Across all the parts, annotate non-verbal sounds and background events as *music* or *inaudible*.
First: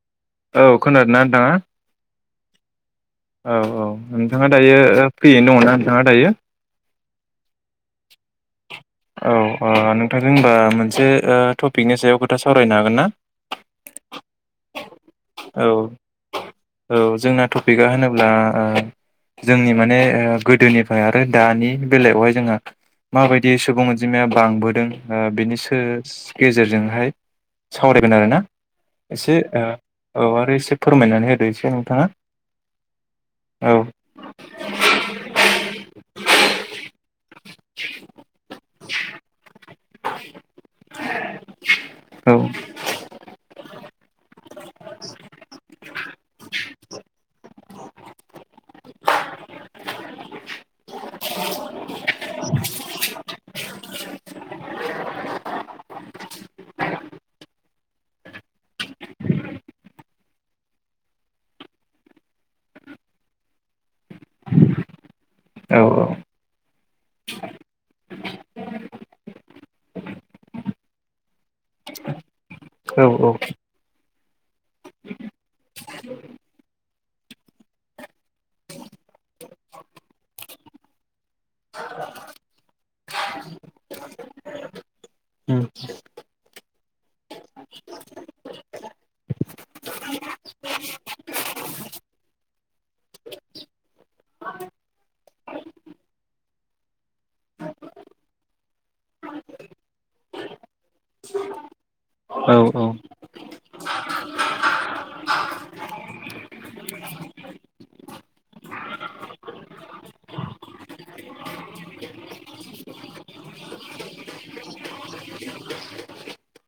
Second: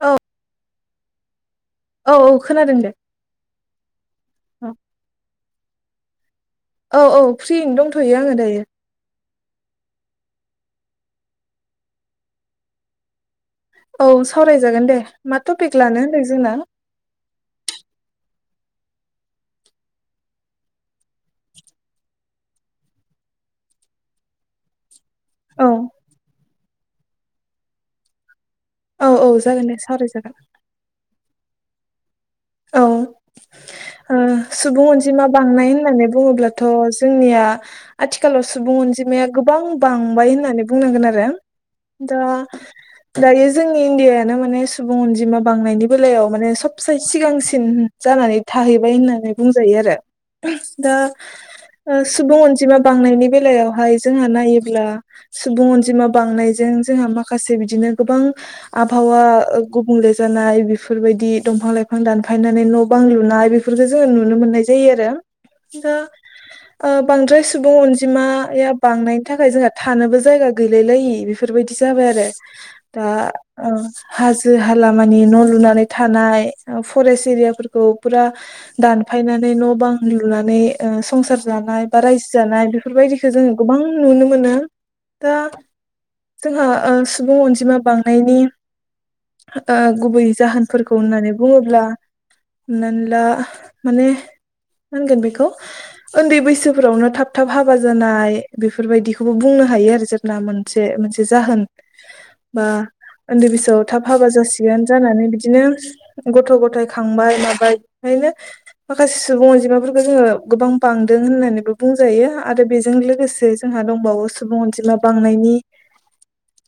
औ औ खोनादोंना नंथांङा? औ औ खोनादों दे औ औ नोंथाङा दायो फ्रियैनो दङना नोंथाङा दायो? औ औ फ्रियैनो दंथ'यो आङो दायो। औओ नोंथांजों होमबा मोनसेओ टपिकनि सायाव खोथा सावरायनो हागोन ना? औ सावरायजागोन दे मा औ टपिक लानो होनदों जोंना औ जोंना टपिकआ होनोब्ला ओ जोंनि माने ओ गोदोनिफ्राय आरो दानि बेलायावहाय जोंओ माबायदि सुबुं अनजिमाया बांबोदों। ओ बिनि औ सो गेजेरजोंहाय सावरायगोन आरो ना औ औ जागोन दे सार औ आरो एसे फोरमायनानै होदो एसे नोंथाङा औ औ ओ सुबुं अनजिमा बांनाय होननानै बुङोब्लाथ' जोंनिया आथिखालाव सुबुं अनजिमाया गोबां बांबाय होननानै बुंनांगोन आरो दा औ दायो जोंनि इण्डियानो माने सुबुं अनजिमा बांनायनि बेलायाव माने सोबसे सिगांसिन जानानै थाहैबाय होननानै बुंजायो आरो दा सुबुं अनजिमा बांनायनि बेलायाव हाय जोंहा नायोब्ला सुबुं अनजिमा बांनायजों जोंहा माखासे बिदिनो गोबां आबहावा गुबुंले जानाय बेफोरबायदि दंफां लाइफां दानफायनानै न' बां लुनाय बेफोरफोरखौ जोङो नुनो मोननाय जायो आरो औ दा औ ओ बांद्राय सुबुं अनजिमाया बांनायनि थाखाय जोंहा थानोबो जायगा गैलाय लायि बेफोरबायदि जाबाय आरो औ दा हाजो हा मानि न' लुनानै थानाय फरेस्ट एरियाफोरखौ फुरा दानफायनानै न' बां लुनानै संसार जा- - बा रायजो जानाय बेफोरबायदिखौ जोङो गोबां नुनो मोनो दा जोंहाओ सुबुं अनजिमा बांनायनि ओ गुबै जाहोनफोरखौ होननानै बुङोब्ला। हमनानैला माने होनगोन बेखौ उन्दै बैसोफोरावनो थाब थाब हाबा जानाय बेफोरबायदिखौबो बुंनो हायो आरो जेल्बा मोनसे जाहोन बा औ उन्दै बैसोआव थाब हाबा जासिगोन जानानै बिदिनो गथ' गथाय खांबाय माबाय ओंखायनो माखासे सुबुं अनजिमाफोरखौ जोङो गोबां बांदो होननानैबो बुंजायो आरो बेजों लोगोसे जोंहा दंबावो सुबुं अनजिमा बांनायनि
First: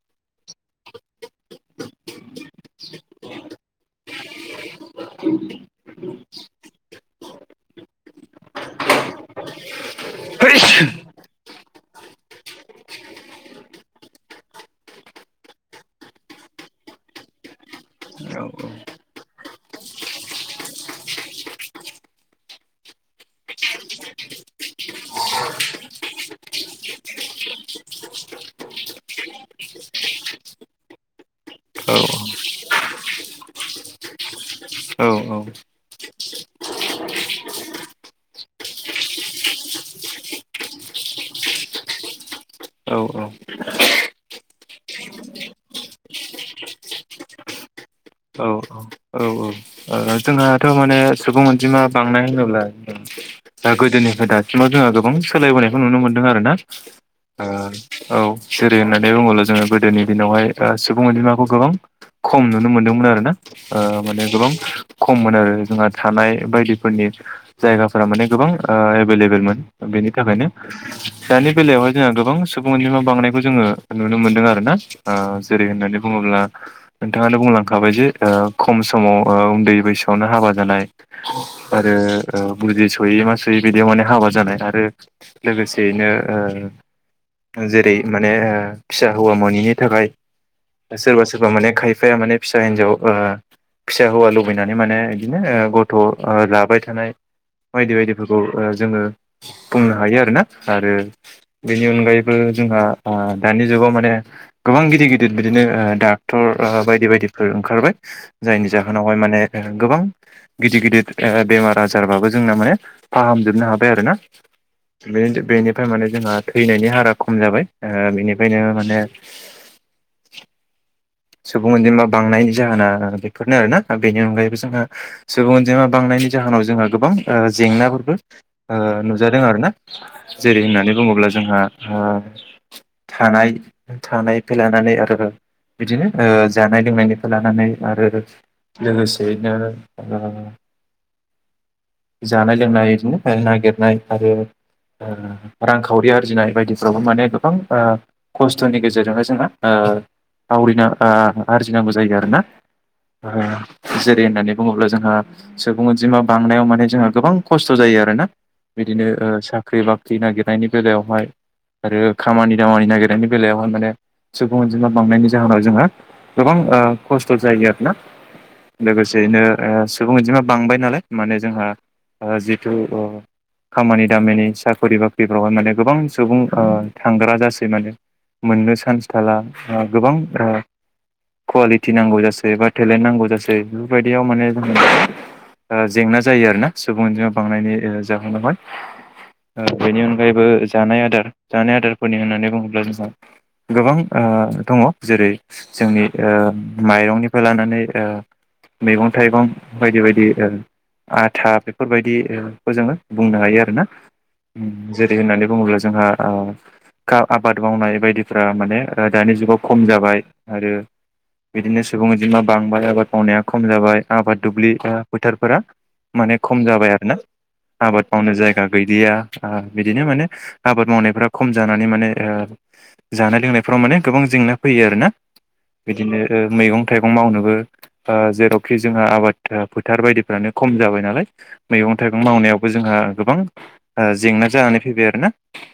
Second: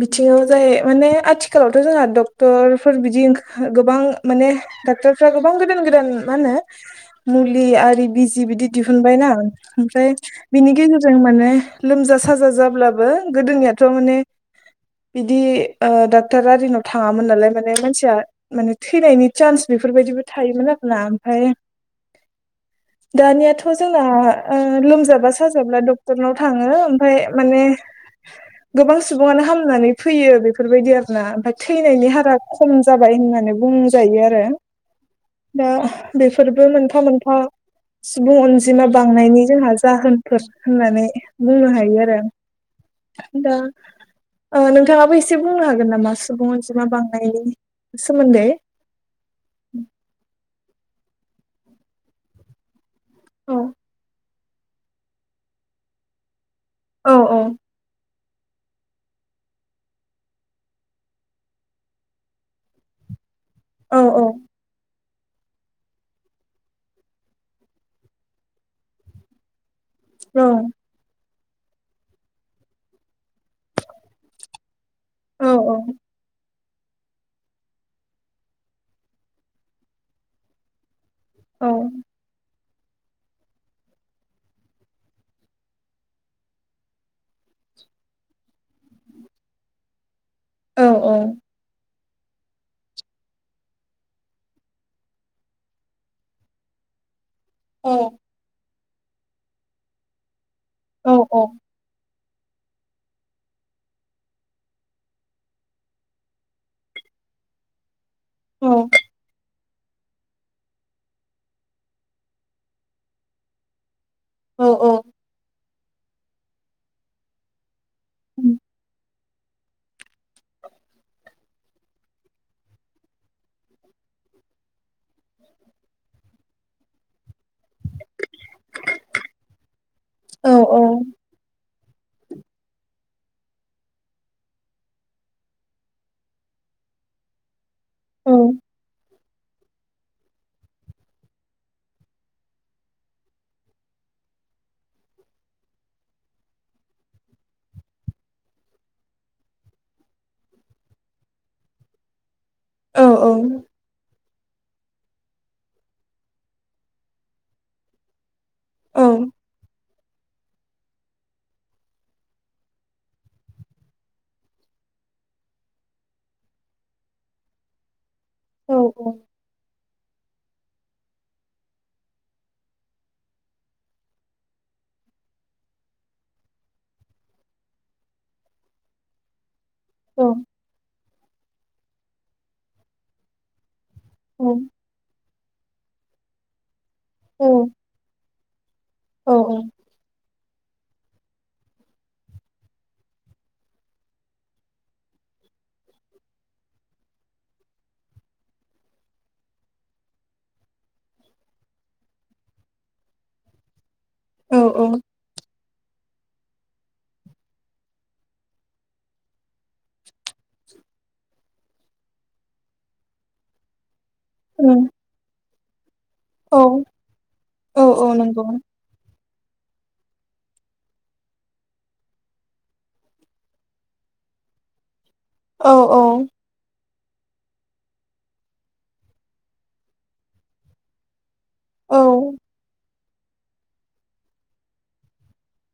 बिथिङाव जाय माने आथिखालावथ' जोंहा डक्टरफोर बिदि गोबां माने डाक्टरफ्रा गोबां गोदान गोदान मा होनो मुलि आरि बिजि बिदि दिहुनबायना ओमफ्राय बिनि गेजेरजों माने लोमजा जा साजा जाब्लाबो गोदोनियाथ' माने बिदि डक्ट'र आरिनाव थाङामोन नालाय माने मानसिया औ माने थैनायनि चान्स बेफोरबायदिबो थायोमोन आरोना ओमफ्राय दानियाथ' जोंना ओ लोमजाबा साजाब्ला डक्टरनाव थाङो ओमफ्राय माने गोबां सुबुङानो हामनानै फैयो बेफोरबायदि आरोना ओमफ्राय औ थैनायनि हारा खम जाबाय होननानै बुंजायो आरो औ औ औ दा बेफोरबो मोनफा मोनफा सुबुं अनजिमा बांनायनि जोंहा जाहोनफोर होननानै बुंनो हायो आरो औ औ नोंथांङाबो एसे बुंनो हागोन नामा सुबुं अनजिमा बांनायनि सोमोन्दै औ औ उम जोंहाथ' माने सुबुं अनजिमा बांनाय होनोब्ला औ दा गोदोनिफ्राय दासिम जोंहा गोबां सोलायबोनायखौ नुनो मोनदों आरो ना औ औ जेरै होननानै बुंङोबल' जोङो गोदोनि दिनावहाय सुबुं अनजिमाखौ गोबां खम नुनो मोन्दोंमोन आरो ना आ औ माने गोबां खममोन आरो जोंहा थानाय बायदिफोरनि जायगाफोरा माने गोबां एभेलेबेलमोन बेनि औ थाखायनो दानि बेलायावहाय जोंहा गोबां सुबुंनि बांनाय जोंङो नुनो मोनदों आरोना औ जेरै होननानै बुंङोब्ला नोंथांङानो बुंलांखाबाय जे खम समाव उन्दै बैसोआवनो हाबा जानाय औ आरो बुजि सोयै मा सोयै बिदियाव माने हाबा जानाय आरो लोगोसेयैनो जेरै माने फिसा हौवा मैनि थाखाय औ सोरबा सोरबा माने खायफाया माने फिसा हिनजाव फिसा हौवााल माने बिदिनो गथ' लाबाय थानाय बायदि बायदि जोंङो बुंनो हायो आरोना आरो औ औ बेनि अनगायै जोंहा दानि जुगाव माने गोबां गिदिर गिदिर बिदिनो डाक्टर बायदि बायदि ओंखारबाय जायनि जाहोनाव गोबां गिदिर गिदिर बेमार आजारबाबो जोंना माने फाहामजोबनो हाबाय आरो ना बेनिफ्राय माने जोंहा थैनायनि हारा खम जाबाय बेनिफ्रायनो माने *inaudible* सुबुं अनजिमा बांनायनि जाहोना बेफोरनो आरोना बेनि अनगायैबो जोंहा सुबुं अनजिमा बांनायनि जाहोनाव जोंहा गोबां जेंनाफोरबो नुजादों आरोना जेरै होननानै बुंङोब्ला जोंहा थानाय थानायनिफ्राय लानानै आरो बिदिनो जानाय लोंनायनिफ्राय लानानै आरो लोगोसे बेदिनो जानाय लोंनाय बिदिनो नागिरनाय आरो रांखावरि आरजिनाय बायदिफ्रावबो माने गोबां खस्थ'नि गेजेरजोंनो जोंङो आरजिनांगौ जायो आरोना जै होननानै बुंङोब्ला जोंहा सुबुं अनजिमा बांनायाव माने जोंहा गोबां खस्थ' जायो आरोना बिदिनो साख्रि बाख्रि नागिर नागिरनायनि बेलायावहाय आरो खामानि दामानि नागिरनायनि बेलायावहाय माने सुबुं अनजिमा बांनायनि जाहोनाव जोंहा गोबां खस्थ' जायो आरोना लोगोसेयैनो सुबुं बिदिमा बांबाय नालाय माने जोंहा जिथु खामानि दामानि साख्रि बाख्रिफ्रावहाय माने गोबां सुबुं थांग्रा जासै माने मोननो चान्स थाला गोबां कुवालिटि नांगौ जासै बा टेलेन्ट नांगौ जासै बेफोरबायदियाव माने जों जेंना जायो आरोना सुबुंजों बांनायनि जाहोनावहाय। बेनि अनगायैबो जानाय आदार जानाय आदारफोरनि होननानै बुंङोब्ला जोंहा गोबां दंङो जेरै जोंनि माइरंनिफ्राय लानानै मैगं थाइगं बायदि बायदि आथा बेफोरबायदिखौ जोंङो बुंनो हायो आरोना। औ जेरै होननानै बुंङोब्ला जोंहा आबाद मावनाय बायदिफोरा माने दानि जुगाव खम जाबाय आरो बिदिनो सुबुं अनजिमा बांबाय आबाद मावनाया खम जाबाय आबाद दुब्लि फोथारफोरा माने खम जाबाय आरोना आबाद औ मावनो नंगौ जायगा गैलिया। आ बिदिनो माने आबाद मावनायफ्रा खम जानानै माने ओ जानाय लोंनायफ्राव माने गोबां जेंना फैयो आरोना औ बिदिनो औ मैगं थाइगं मावनोबो जेरावखि जोंहा आबाद फोथार बायदिफ्रानो खम जाबाय नालाय मैगं औ थाइगं मावनायावबो जोंहा गोबां जेंना जानानै फैबाय आरोना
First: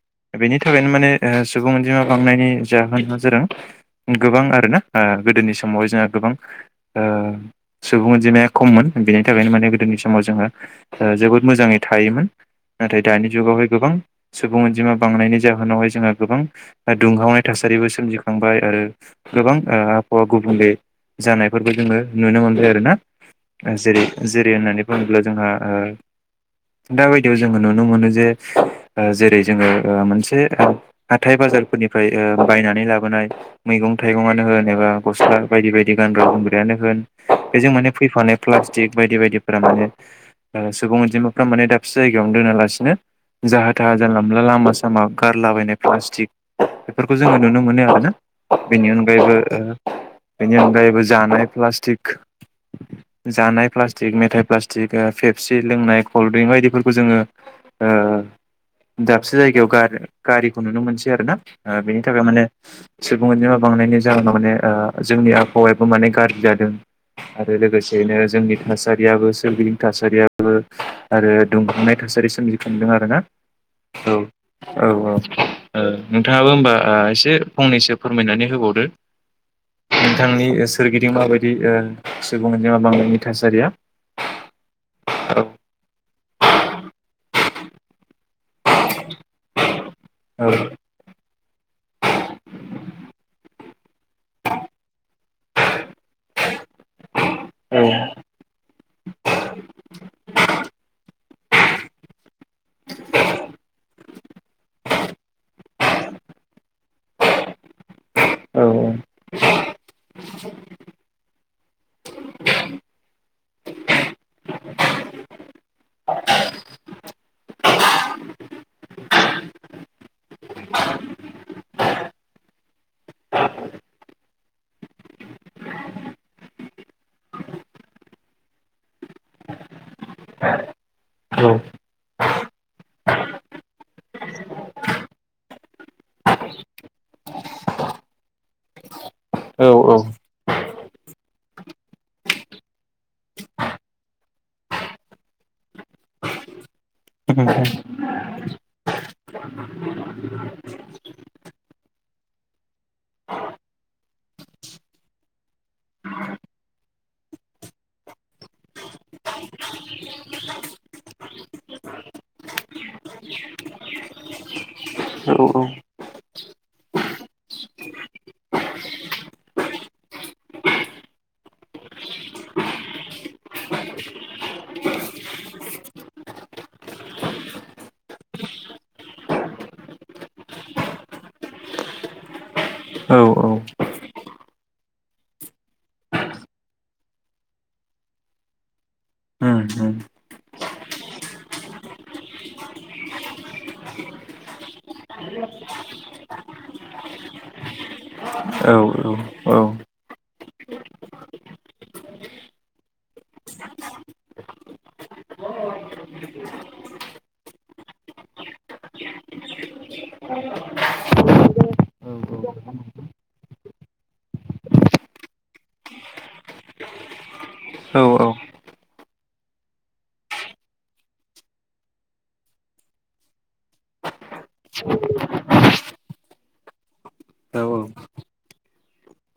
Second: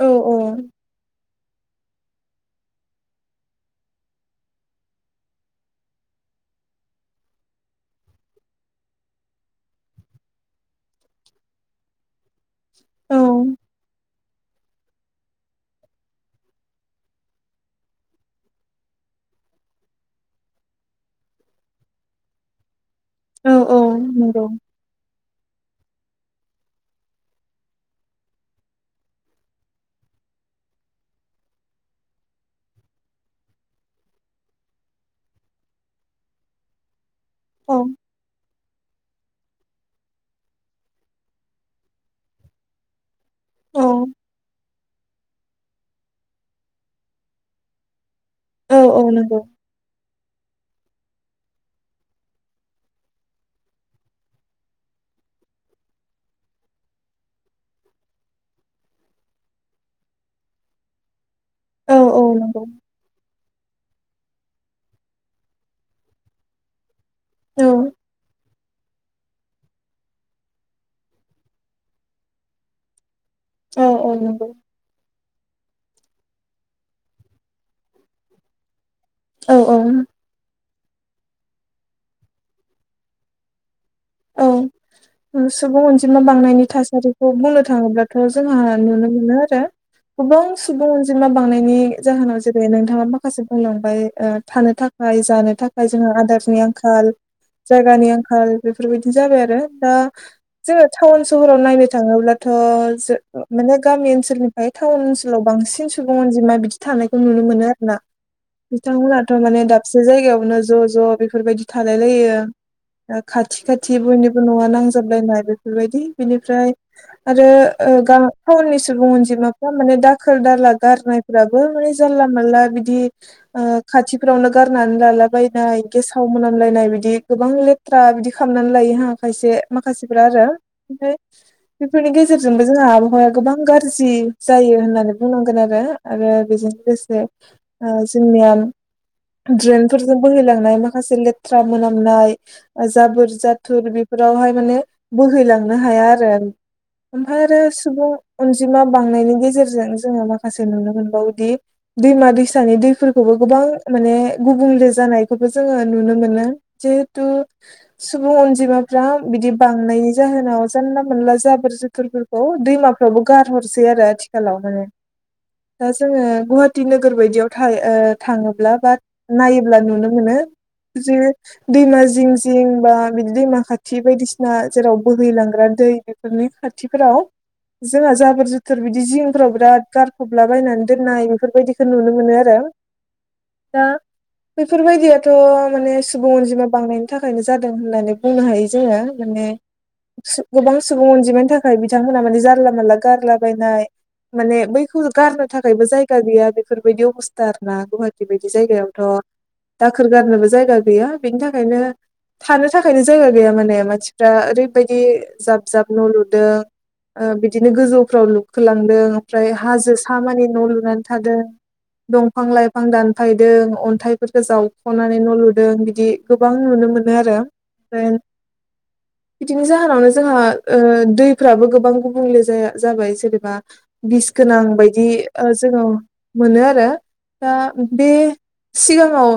औ बेनि थाखायनो माने सुबुं अनजिमा बांनायनि जाहोना जादों गोबां आरोना गोदोनि समावह जोंहा गोबां सुबुं अनजिमाया खममोन बेनि थाखायनो माने गोदोनि समाव जोङो जोबोद मोजाङै थायोमोन नाथाय दानि जुगावहाय गोबां सुबुं अनजिमा बांनायनि जाहोनावहाय जोंहा गोबां दुंहावनाय थासा रिबो सोमजि खांबाय आरो गोबां आबहावा गुबुंले जानायफोरबो जोङो नुनो मोनबाय आरोना। औ जेरै नंगौ जेरै होननानै बुङोब्ला जोंहा ओ दा बायदियाव जोङो नुनो मोनो जे जेरै जोङो मोनसे हाथाय बा बाजारफोरनिफ्राय ओ बायनानै ला बोनाय मैगं थाइगंनो होन एबा गस्ला बायदि बायदि गानग्रा जोमग्रायानो होन बेजों औ माने फैफानो प्लास्टिक बायदि बायदिफोरा माने सुबुं अनजिमाफ्रा माने दाबसे जायगायावनो दोनालासिनो जाहा औ थाहा जानला मोनला लामा सामा गारलाबायनाय प्लास्टिक बेफोरखौ जोङो नुनो मोनो आरोना। बेनि औ अनगायैबो नंगौ ओ बेनि अनगायैबो जानाय प्लास्टिक जानाय प्लास्टिक मेथाइ प्लास्टिक फेपसि लोंनाय कल्ड्रिंक बायदिफोरखौ जोङो ओ दाबसे जायगायाव गारि गारिखौ नुनो मोनसै आरोना। ओ औ बेनि औ थाखाय माने नंगौ सुबुं अनजिमा बांनायनि जाहोनाव माने ओ जोंनि आबहावायाबो माने गाज्रि जादों आरो लोगोसेयैनो जोंनि थासारियाबो सोरगिदिं थासारियाबो आरो दुंखांनाय था थासारि सोमजिखांदों आरोना। औ औ औ ओ नोंथाङाबो होमबा एसे फंनैसो फोरमायनानै होबावदो। औ औ नोंथांनि सोरगिदिं माबायदि सुबुं मा बांनायनि थासारिया औ औ सुबुं अनजिमा बांनायनि थासारिखौ बुंनो थाङोब्ला थ' जोंहा नुनो मोनो आरो गोबां औ सुबुं अनजिमा बांनायनि जाहोनाव जेरै नोंथाङा माखासे बुंलांबाय थानो थाखाय जानो था खाय जोंहा आदारनि आंखाल, औ जायगानि आंखाल बेफोरबायदिनो जाबाय आरो दा जोङो टाउन सहराव नायनो थाङोब्लाथ' ज माने गामि ओनसोलनिफ्राय टाउन ओनसोलाव बांसिन बांसिन सुबुं अनजिमा बिदि थानायखौ नुनो मोनो आरोना। औ बिथांमोनाथ' माने दाबसे जायगायावनो ज' ज' बेफोरबायदि थालाय लायो। दा खा थि खाथि बयनिबो नङा नांजाबलायनाय बेफोरबायदि बेनिफ्राय आरो गा टाउननि सुबुं अनजिमाफ्रा माने दाखोर दाला गारनायफ्राबो माने जानला मानला बिदि ओ खाथिफोरावनो गारनानै लालाबायनाय गेसाव मोनामलायनाय बिदि गोबां लेथ्रा बिदि खालामनानै लायोहा खायसे माखासेफ्रा आरो ओमफ्राय औ बेफोरनि गेजेरजोंबो जोंहा आबहावाया गोबां गाज्रि जायो होननानै बुंनांगोन आरो। आरो बेजों लोगोसे जों नि औ ड्रेनफोरजों बोहैलांनाय माखासे लेथ्रा मोनामनाय जाबोर जाथुर बेफोरावहाय माने बोहैलांनो हाया आरो। ओमफ्राय आरो सुबुं अनजिमा बांनायनि गेजेरजों जोङो माखासे नुनो मोनबावोदि दैमा दैसानि दैफोरखौबो गोबां माने गुबुंले जानायखौबो जोङो नुनो मोनो। जिहेतु *inaudible* सुबुं अनजिमाफ्रा बिदि बांनायनि जाहोनाव जानला मोनला जाबोर जोथुरफोरखौ दैमाफ्राव बो गारहरसै आरो आथिखालाव माने दा जोङो गुवाहाटिी नोगोर बायदियाव थाङोब्ला बा नायोब्ला नुनो मोनो जे दैमा जिं बा बिदि दैमा खाथि बायदिसिना जेराव बोहैलांग्रा दै बेफोरनि खाथिफोराव जोंहा जाबोर जुथोर बिदि जिंफोराव बिराद गारफबलाबायायनानै दोननाय बेफोरबायदिखौ नुनो मोनो आरो औ औ दा बेफोरबायदियाथ' माने सुबुं अनजिमा बांनाय थाखायनो जादों होननानै बुंनो हायो जोङो माने उम उम गोबां सुबुं अनजिमानि थाखाय बिथांमोनहा माने जारला मानला गारलाबायनाय माने बैखौ गारनो थाखायबो जायगा गैया बेफोरबायदि अबस्था आर ना गुवाहाटिी बायदि औ जायगायावथ' दाखोर गारनोबो जायगा गैया बेनि थाखायनो थानो थाखायनो जायगा गैया माने मानसिफ्रा ओरैबायदि जाब जाब न' लुदों ओ बिदिनो गोजौफ्राव लुखोलांदों ओमफ्राय हाजो सा मानि न' लुनानै थादों दंफां लाइफां दानफायदों अन्थाइफोरखौ जावख'नानै न' लुदों बिदि गोबां नुनो मोनो आरो ओमफ्राय औ *inaudible* बिदिनि जाहोनावनो जोंहा ओ दैफ्राबो गोबां गुबुंले जाया जाबाय जेनेबा बिस गोनां बायदि ओ जोङो मोनो आरो दा औ उम औ बे सिगाङाव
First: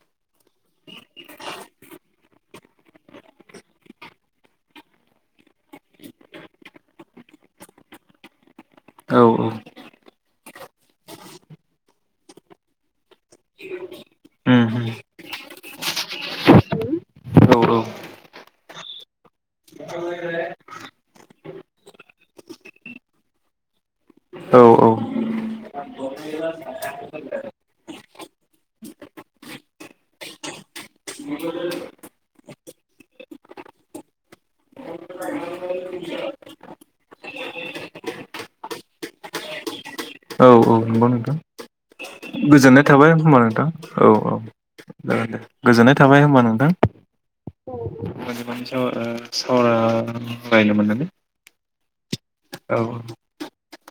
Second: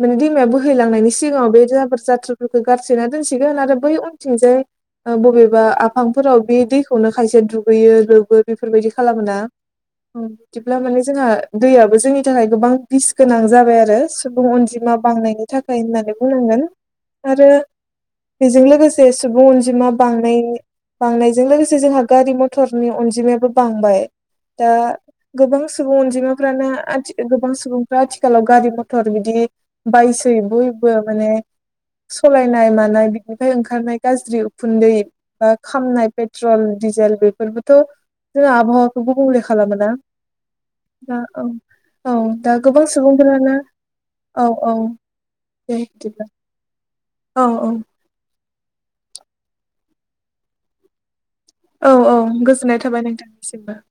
माने दैमाया बोहैलांनायनि सि सिगाङाव बे जाबोर जाथ्रोफोरखौ गारसोना दोनसिगोन आरो बै उनथिंजाय बबेबा आफांफोराव बे दैखौनो खायसे दुगैयो लोबो बेफोरबायदि खालामोना बिदिब्ला माने जोंहा दैयाबो जोंनि थाखाय गोबां बिस गोनां जाबाय आरो सुबुं अनजिमाया बांनायनि थाखाय होननानै बुंनांगोन आरो बेजों लोगोसे सुबुं अनजिमा बांनाय बांनायजों लोगोसे जोंहा गारि मथरनि अनजिमायाबो बांबाय औ दा गोबां सुबुं अनजिमाफ्रानो गोबां सुबुंफ्रा आथिखालाव गारि मथर बिदि बाइ सै बयबो माने सालायनाय मानाय बिनिफ्राय ओंखारनाय गाज्रि उखुन्दै बा खामनाय पेट्रल डिजेल बेफोरबोथ' जों आबहावाखौबो गुबुंले खालामोना औ औ नंगौ दा नोंथां औ औ दा गोजोननाय गोबां थाबाय होमबा सुबुंफोरानो नोंथां औ औ द दे गोजोननाय थाबाय होनोमबा नोंथां औ औ म म स सावराय रायनो मोननानै औ औ गोजोननाय औ थाबाय नोंथांनिसिमबो